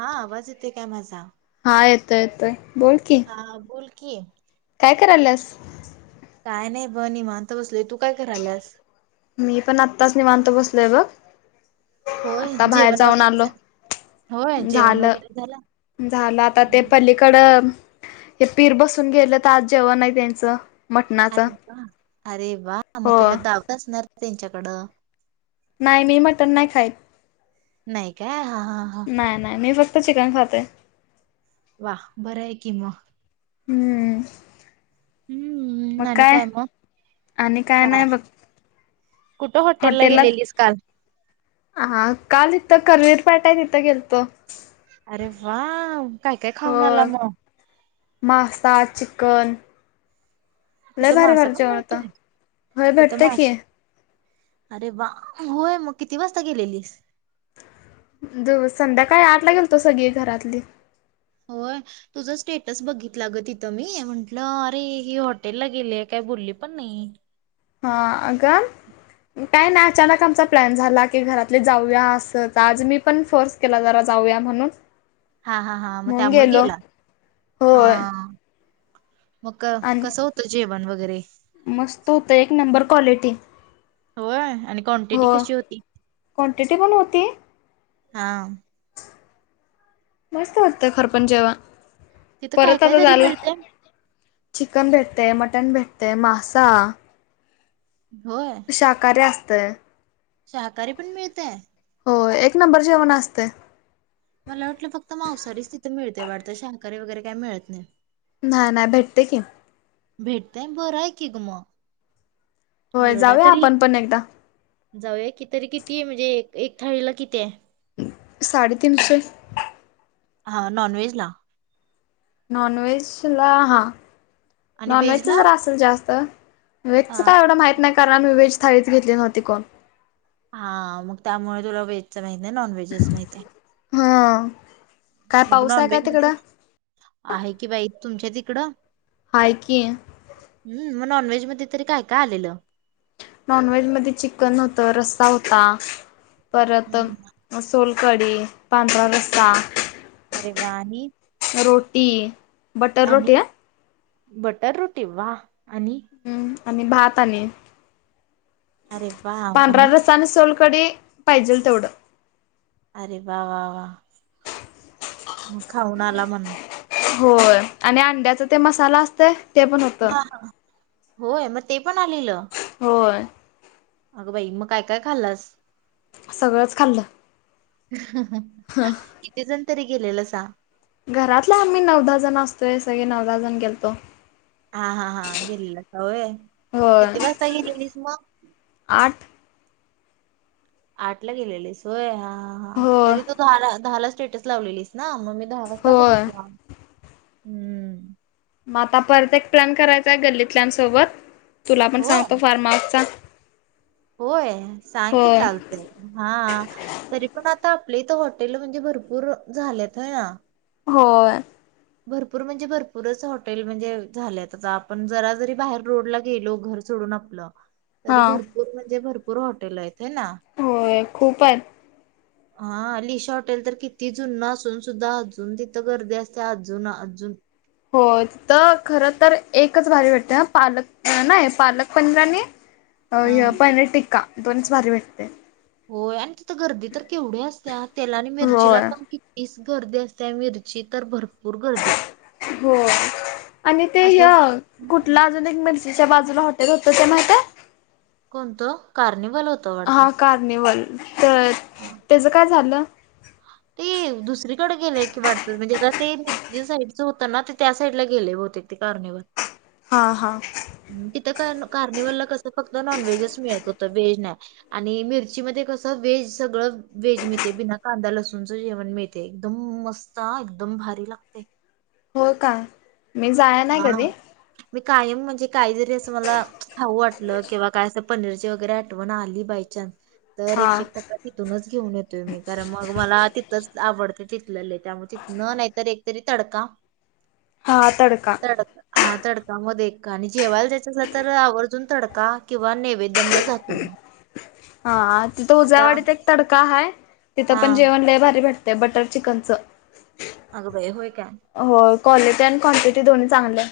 हा आवाज येते काय माझा येत येत हा बोल कि काय करायलस काय नाही ब निी माणत बसलोय तू काय करा आलास मी पण आत्ताच निवांतो बसलोय बघ होय आता बाहेर जेवण जाऊन आलो वगैरे होय जेवण झालं. वगैरे झाला झालं आता ते पलीकड हे पीर बसून गेलं तर आज जेवण आहे त्यांचं मटणाचं अरे वा अरे वा मग हो. तुला धावत असणार त्यांच्याकडं नाही मी मटण नाही खायत नाही काय हा हा हा नाही नाही मी फक्त चिकन खाते वा बरं आहे की मग हम्म मग हम्म आणि काय मग? आणि काय नाही बघ कुठं हॉटेलला हॉटेललाच गेलेलीस काल? हा काल तिथं करवीर पाट तिथं गेलतो अरे वा काय काय खाऊन आला होय मग मासा चिकन नाही तिथं बार मासा पण बारच्यावतो मिळतोय? होय तिथं भेटते की मासा अरे वा होय मग किती वाजता गेलेलीस ज संध्याकाळी आठ ला गेल तो सगळी घरातली होय तुझं स्टेटस बघ तथं मी म्हंटलं अरे हे हॉटेलला गेले काय बोलली पण म हा अग काय नाही अचानक आमचा प्लॅन झाला की घरातले जाऊया अस आज मी पण फोर्स केला जरा जाऊया म्हणून हा हा हा मग म्हणून त्यामुळे गेलो गेला हा होय मग आणि कसं होतं जेवण वगैरे मस्त होतं एक नंबर क्वालिटी होय आणि क्वांटिटी हो कशी होती क्नटिटी कोण होती हा मस्त वाटत खरपण जेव्हा तिथं काय परत काय आता तरी झालं मिळतंय चिकन भेटतेय मटण भेटते ते मासा शाकाहारी असतेय सहकारी पण मिळतेय हो एक नंबर जेवणा असते मला वाटलं फक्त मांसारीच तिथे मिळते वाटत शाकारी वगैरे काय मिळत नाही नाही नाही भेटते की भेटतेय बरं आहे की ग म होय जाऊया आपण पण एकदा. जाऊया की तरी किती म्हणजे एक एक थाळीला किती आहे. साडे तीनशे हा नॉन वेज ला नॉन व्हेज ला हा आणि व्हेज नॉनव्जच जरा ला असेल जास्त वेजच काय एवढं माहत नाही कारणम्ही वेज थाळीच घेतली नव्हती कोण? हा मग त्यामुळे तुला व्हेजच माहतीय नॉन व्हेजच माहती आहे. हां. मग नॉन व्हेज मध्ये आहे कि बाई तुमच्या तिकड हाय की मगॉ म तरी काय का आलेलं. नॉन व्हेज मध्ये चिकन होत रस्सा होता परत हम्म सोल कडी पांढरा रस्सा. अरे वाणी रोटी बटर रोटी ह. बटर रोटी वा आणि हम्म आणि भात आणि अरे वा पांढरा रसा आणि सोल. डे पाहिजेल तेवढं. अरे वा वा वा म खाऊन आला म्हण. होय आणि अंड्याचा ते मसाला असतय ते पण होत. हा हा. होय मग ते पण आलेलं. होय. अगं बाई मग काय काय खाल्लस. सगळंच खाल्लं. किती जण तरी गेलेलं सां घरातला आम्ही नवदा जण असतोय सगळे नदा जण गेलतो. हा हा हा गेलेलं सवय होय किती वाजता गेलेलीस मग आठ. आठ ला गेलेलीस होय ह होय तरी तू दहाला स्टेटस लावलेलीस ना मग द वाजता होय बघितला हम्म. मग आता परत एक प्लॅन करायचाय गल्लीतल्यासोबत तुला पण होय सांगतो फार्म हाऊसचा. होय सांग की होय चालतय हा तरी पण आ आता आपलीथ हॉटेल म्हणजे भरपूर झालेतय ना. होय. भरपूर म्हणजे भरपूरच हॉटेल म्हणजे झाले आ आपण जरा जरी बाहेर रोडला गेलो घर आप तरी हा भरपूर म्हणज भरपूर हॉटेल आहेत. होय ना होय खूपच हा लिशा हटेल तर कितीि जून नसून सुद्धा अजून तिथं गर्दी असते. ते अजून अजून हो तर खर तर एकच भारी भेटते ह पालक नाही पालक पनीरा आणि हा अ पनीर टिक्का दोनच भारी भेटते. होय आणि तिथं गर्दी तर केवढ्या असत्या तेला आणि मिरचीला होय पण किती? गर्दी असते मिरची तर भरपूर गर्दी हो आणि ते असं ह हम्म. कुठला अजून एक म्ह. तच्या बाजूला हॉटेल होत ते माहत. कोणतं कार्निवल होत वाडत. कार्निवल तर त्याचं काय झालं. ते दुसरीकडे गेले की वाटत म्हणजे आ ते मिर साईडच होत ना ते त्या साईड ला गेले. बते ते कारणेवर हा हा कार्निवलला कस फक्त नॉन व्हेजच मिळत होत व्हेज नाही आणि मिरची म कसं व्हेज सगळं वेजमी ते बिना कांदा लसूणच जेवण मिळते एकदम मस्त एकदम भारी लागते हो का हा मी कायम म्हणजे काहीतरी असं मला हव वाटत किंवा काय असं पनीरची वगैरे आठवण आली बाय न्स तर हां एकशे टक्का तिथूनच घेऊन येतोय मी कारण मग मला तिथंच आवडते चथलेले त्यामुळे तथ न नाहीत एकतरी तडका हातडका तड हां, तडकामध्ये आणि जेवायला जायचं असल तर आवर्जून तडका किंवा नेव हा तिथं आता उज्यावाडीत एक तडका हाय तिथं पण हां, जेवण लय भारी भेटते बटर चिकनचं अग बय होय का हो क्वालिटी आणि क्वांटिटी दोनही चांगले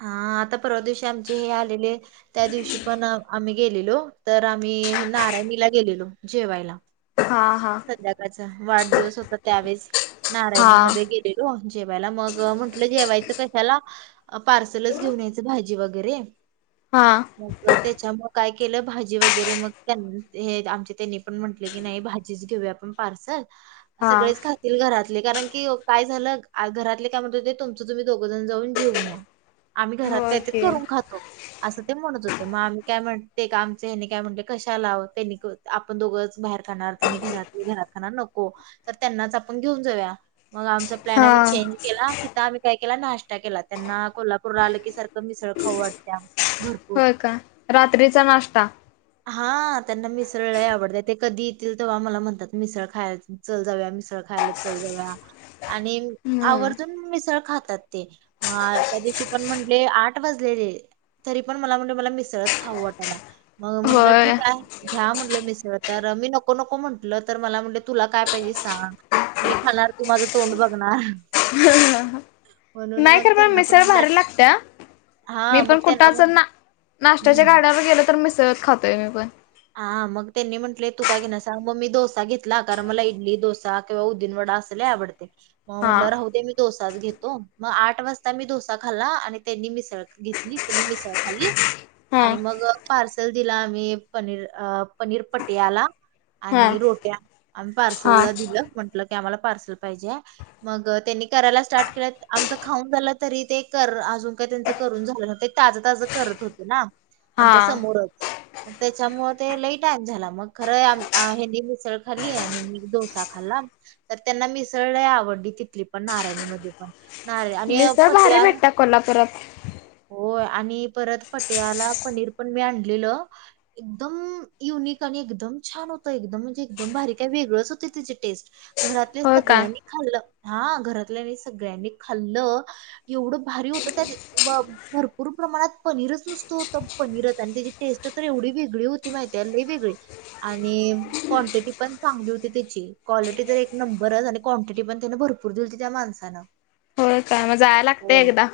हां, आता परवा दिवशी आमचे हे आलेले त्या दिवशी पण आम्ही गेलेलो तर आम्ही हे नाराय ला गेलेलो जेवायला हां हां सध्याकाळचा वाढदिवस होता त्यावेळेस हां नारायणीमध्ये गेलेलो जेवायला मग म्हंटलं जेवायचं कशाला पार्सलच घेऊन यायचं भाजी वगैरे हां मग त्याच्याम काय केलं भाजी वगैरे मग आमच्या त्यांनी पण म्हटलं की नाही भाज [inaudible] कि हां काय झालं घरातले काय म्हणत होते तुमचं तुम्ही दोघजण जाऊन घेऊन या आम्ही घरात होय काहीतरी की करून खातो असं ते म्हणत होत मग आम्ही काय म्हण आमचे काय म्हण कशालाव त्यांनी आपण दोघंच बाहेर खाणार त्यांनी घरात घरात खाना नको तर त्यांनाच आपण घेऊन जाऊया मग आमचा प्लॅन आ्ही हां चें केला तिथ आम् काय केला नाश्ता केला त्यांना कोल्हापूरला आलं की सारखं मिसळ खाऊ वाटत्या भरपूर. होय का रात्रीचा नाश्ता हा त्यांना मिसळला आवडतं ते कधी तील तेव्हा मला म्हणतात मिसळ खायला चल जाव्या मिसळ खायला चचाल जाव्या आणि हम्म आवर्जून मिसळ खातात ते म त्या दिवशी पण म्हंले आठ वाजले े तरी पण मला म्हण मला मिसळच खाऊ वाटाला मग म्हटलं होय ठीक आहे घ्या म्हटलं मिसळ तर मी नको ो नको म्हंटलं तर मला म्हणज तुला काय पाहिजे सांग मी खाणार तू माझं तोंड बघणार म्हणून मग त्यांना पण मेसर म्हटलं वर लागत मी हा पण मग त्यांना कुठं जर म्हण ना नाशत्याच्या हम्म. गाड्यावर गेल तर मिसळत खातोय मी पण हा मग त्यांनी म्हंटले तू का की न सां मग मी डोसा घेतला कारण मला इडली दोसा किंवा उददीन वाट रा हा घेतो मग आठ वाजता मी डोसा खाल्ला आणि त्यांनी मिसळ घेतली त्यांनी मिसळ खाली हा आणि मग पार्सल दिला आम्ही पनीर अ पनीर पटयाला हा आणि रोट्या आम्ही हा पार्सलला दिलं म्हंटलं आम्हाला पार्सल पाहिजे मग त्यांनी करायला स्टार्ट केलेत आमचं खाऊन झालं तरी ते करा अजून काही त्यांच करून झालं नव्हते ताजं ताज करत होत ना हा आमच्या समोरच त्याच्यामुळे ते लई टाईम झाला मग खरं यांनी मिसळ खाली आणि मी डोसा खाल्ला तर त्यांना मिसळलंय आवडली तिथली पण नारायणीमध्ये पण [unintelligible] मिसळ भारी भेटता कोल्हापुरात हो आणि परत पटियाला पनीर पण मी आणलेल एकदम युनिक आणि एकदम छान होतं एकदम म्हणजे एकदम बारी काय वेगळंच होत त्याची टेस्ट घरातल्या होय का सगळ्यांनी खाल्लं हा घरातल्यानी सगळ्यांनी खाल्लं एवढं भारी त्या भरपूर प्रमाणात पनीरच नुसत होत पनीर आणि त्याची टेस्ट तर एवढी वेगळी वेगळी होती लय वेगळी आणि कोणती पण चांगली होती आणि कॉलेटी पण नंबरच आणि क्वांटिटी पण त्याने भरपूर दिलीती त्या माणसाने होय काय मग जायला लागतंय एकदा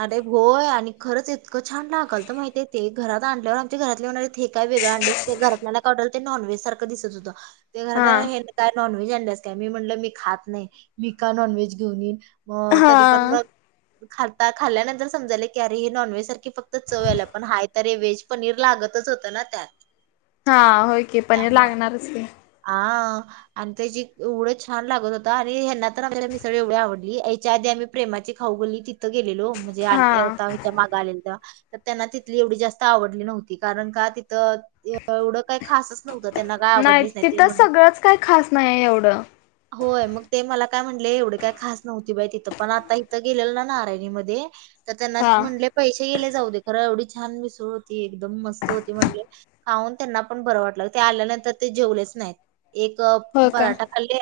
अरे होय आणि खरंच इतकं छान लागलेत माहिती ते ते घरात आणल्यावर आमच्या घरातले म्हलेत हे काय वेगळं घरातल्याला कायल ते नॉनव्हेज सारखं दिसत होतं ते हा घरातय नॉनव्हेज आणल्यास काय मी म्हटलं मी खात नाही मी का नॉनव्हेज घेऊनईन हो तरी पण हा मग खात खाल्ल्यानंतर समजाय की अरे हे नॉन व्हेज सारखी फक्त चव आला पण हा तरी व्हेज पनीर लागतच होत [unintelligible] हा हो की पनीर हे लागणार च की हा आणि त्याची एवढंच छान लागत होता आणि हना तर आपल्याला मिसळी एवढी आवडली यांच्या आधी मी प्रेमाची खाऊ गल्ली तिथं गेलेलो म्हणजे आ हा आता हच्या मागे आलेल तेव्हा तर त्यांना तिथली एवढी जास्त आवडली नव्हती कारण का तिथं एवढं काय खास नव्हते त्यांना काय आवडलीच नाही ते तर म्हण सगळंच काही खास नाही एवढं होय मग ते मला काय म्हटलेय एवढे काय खास नव्हती बाई तिथं पण आता इथं गेलेलं ना नारयणी मधे तर त्यांना हा म्हटले पैसे गेले जाऊ दे खरं एवढीच छान मिसळ होती एकदम मस्त होती म्हणले खाऊन त्यांना पण बरं वाट ते आल्यानंतर ते जेवले नाही एक होय का पराठा खाल्ले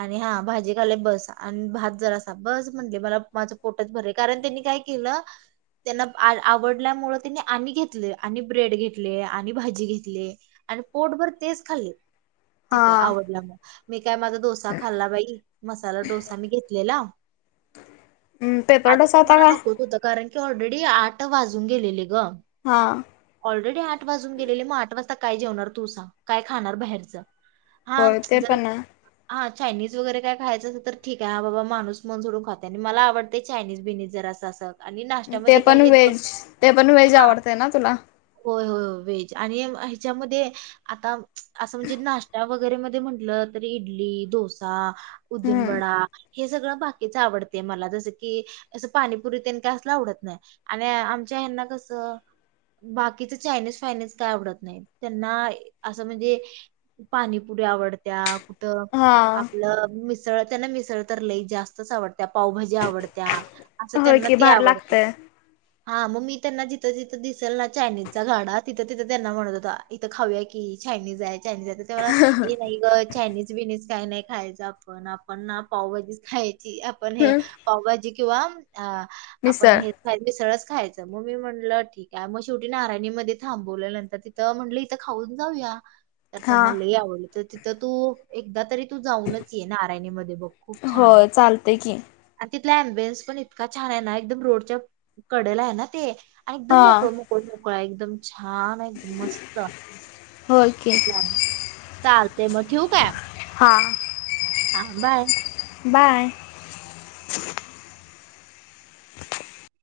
आणि हा भाजी खालाय बस आणि भात जर असा बस म्हटले मला माझं पोटच भरले कारण त्यांनी काय केले त्यांना आवडल्यामुळे त्यांनी आणि घेतले आणि ब्रेड घेतले आणि भाजी घेतले आणि पोटभर तेच खाल्ले तिथं हा आवडलं मुळे काय माझा डोसा खाल्ला बाई मसाला डोसा मी घेतलेला पेपर आधी डोसा तर होता मला काय नकोत होतं कारण ऑलरेडी आठ वाजून गेलेले ग हा ऑलरेडी आठ वाजून गेले मग आठ वाजता काय जेवणार तु काय खाणार बाहेरच हा होय ते पण आहे जा चायनीज वैगैरे खायचं असं तर ठीक आहा बाबा माणूस मन सोडून खाते आणि मला आवडते चानीज बिनीज जर असं असं आणि ते नाश्त्यामध्ये काय पण हे दोन व्हेज ते पण व्हेज हा आवडतय ना तुला होय, होय, होय. व्हेज आणि त्यांच्यामध्ये आता असं म्हणजे नाश वगैरे मध्ये म्हटलं तरी इडली डोसा उडीद हम्म वडा हे सगळं बाकीच आवडते मला जसं की असं पाणीपुरी ते का असले आवडत नाही आणि आम त्यांना कसं बाकीच चायनीज फायनीज काय आवडत नाही त्यांना असं म्हणजे पाणीपुरी आवडत्या कुठं हा आपलं मिसळ त्यांना मिसळ तर लई जास्तच आवडते त्या पावभाजी आवडत्या असं होय त्यांना की ते भार आवडते लागतय. हा मग मी त्यांना जिथं जिथं दिसेल ना चायनीजचा गाडा तिथं तिथं त्यांना म्हणत होता इथं खाऊया की चायनीज आहे चा ते मला हे नाही ग चायनीज बिनीस काही नाही खायचं आपण आपण ना पावभाजीच खायची ती आपण हे हम्म पावभाजी किंवा आपण मिसळ हे स- खायचं मग मी म्हटलं ठीक आहे मग शेवटी नारायणी मध्ये थांबवलं नंतर तिथं म्हटलं इिथं खाऊन जाऊया- तर हा त्यांना लय आवडली तर तिथं तू एकदा तरी- तू जाऊनच ये नारयणी मध्ये बघ खूप छान आहे. होय चालतय की तिथला ॲम्बिअन्स पण इतका छान आहे ना एकदम रोडच्या कडेला आहे ना ते - एकदम हा मोकळ मोकळ मोकळा एकदम- छान आहे एकदम मस्त होय की - चालते मग ठेवू काय - हां. हा बाय. बाय. [inaudible]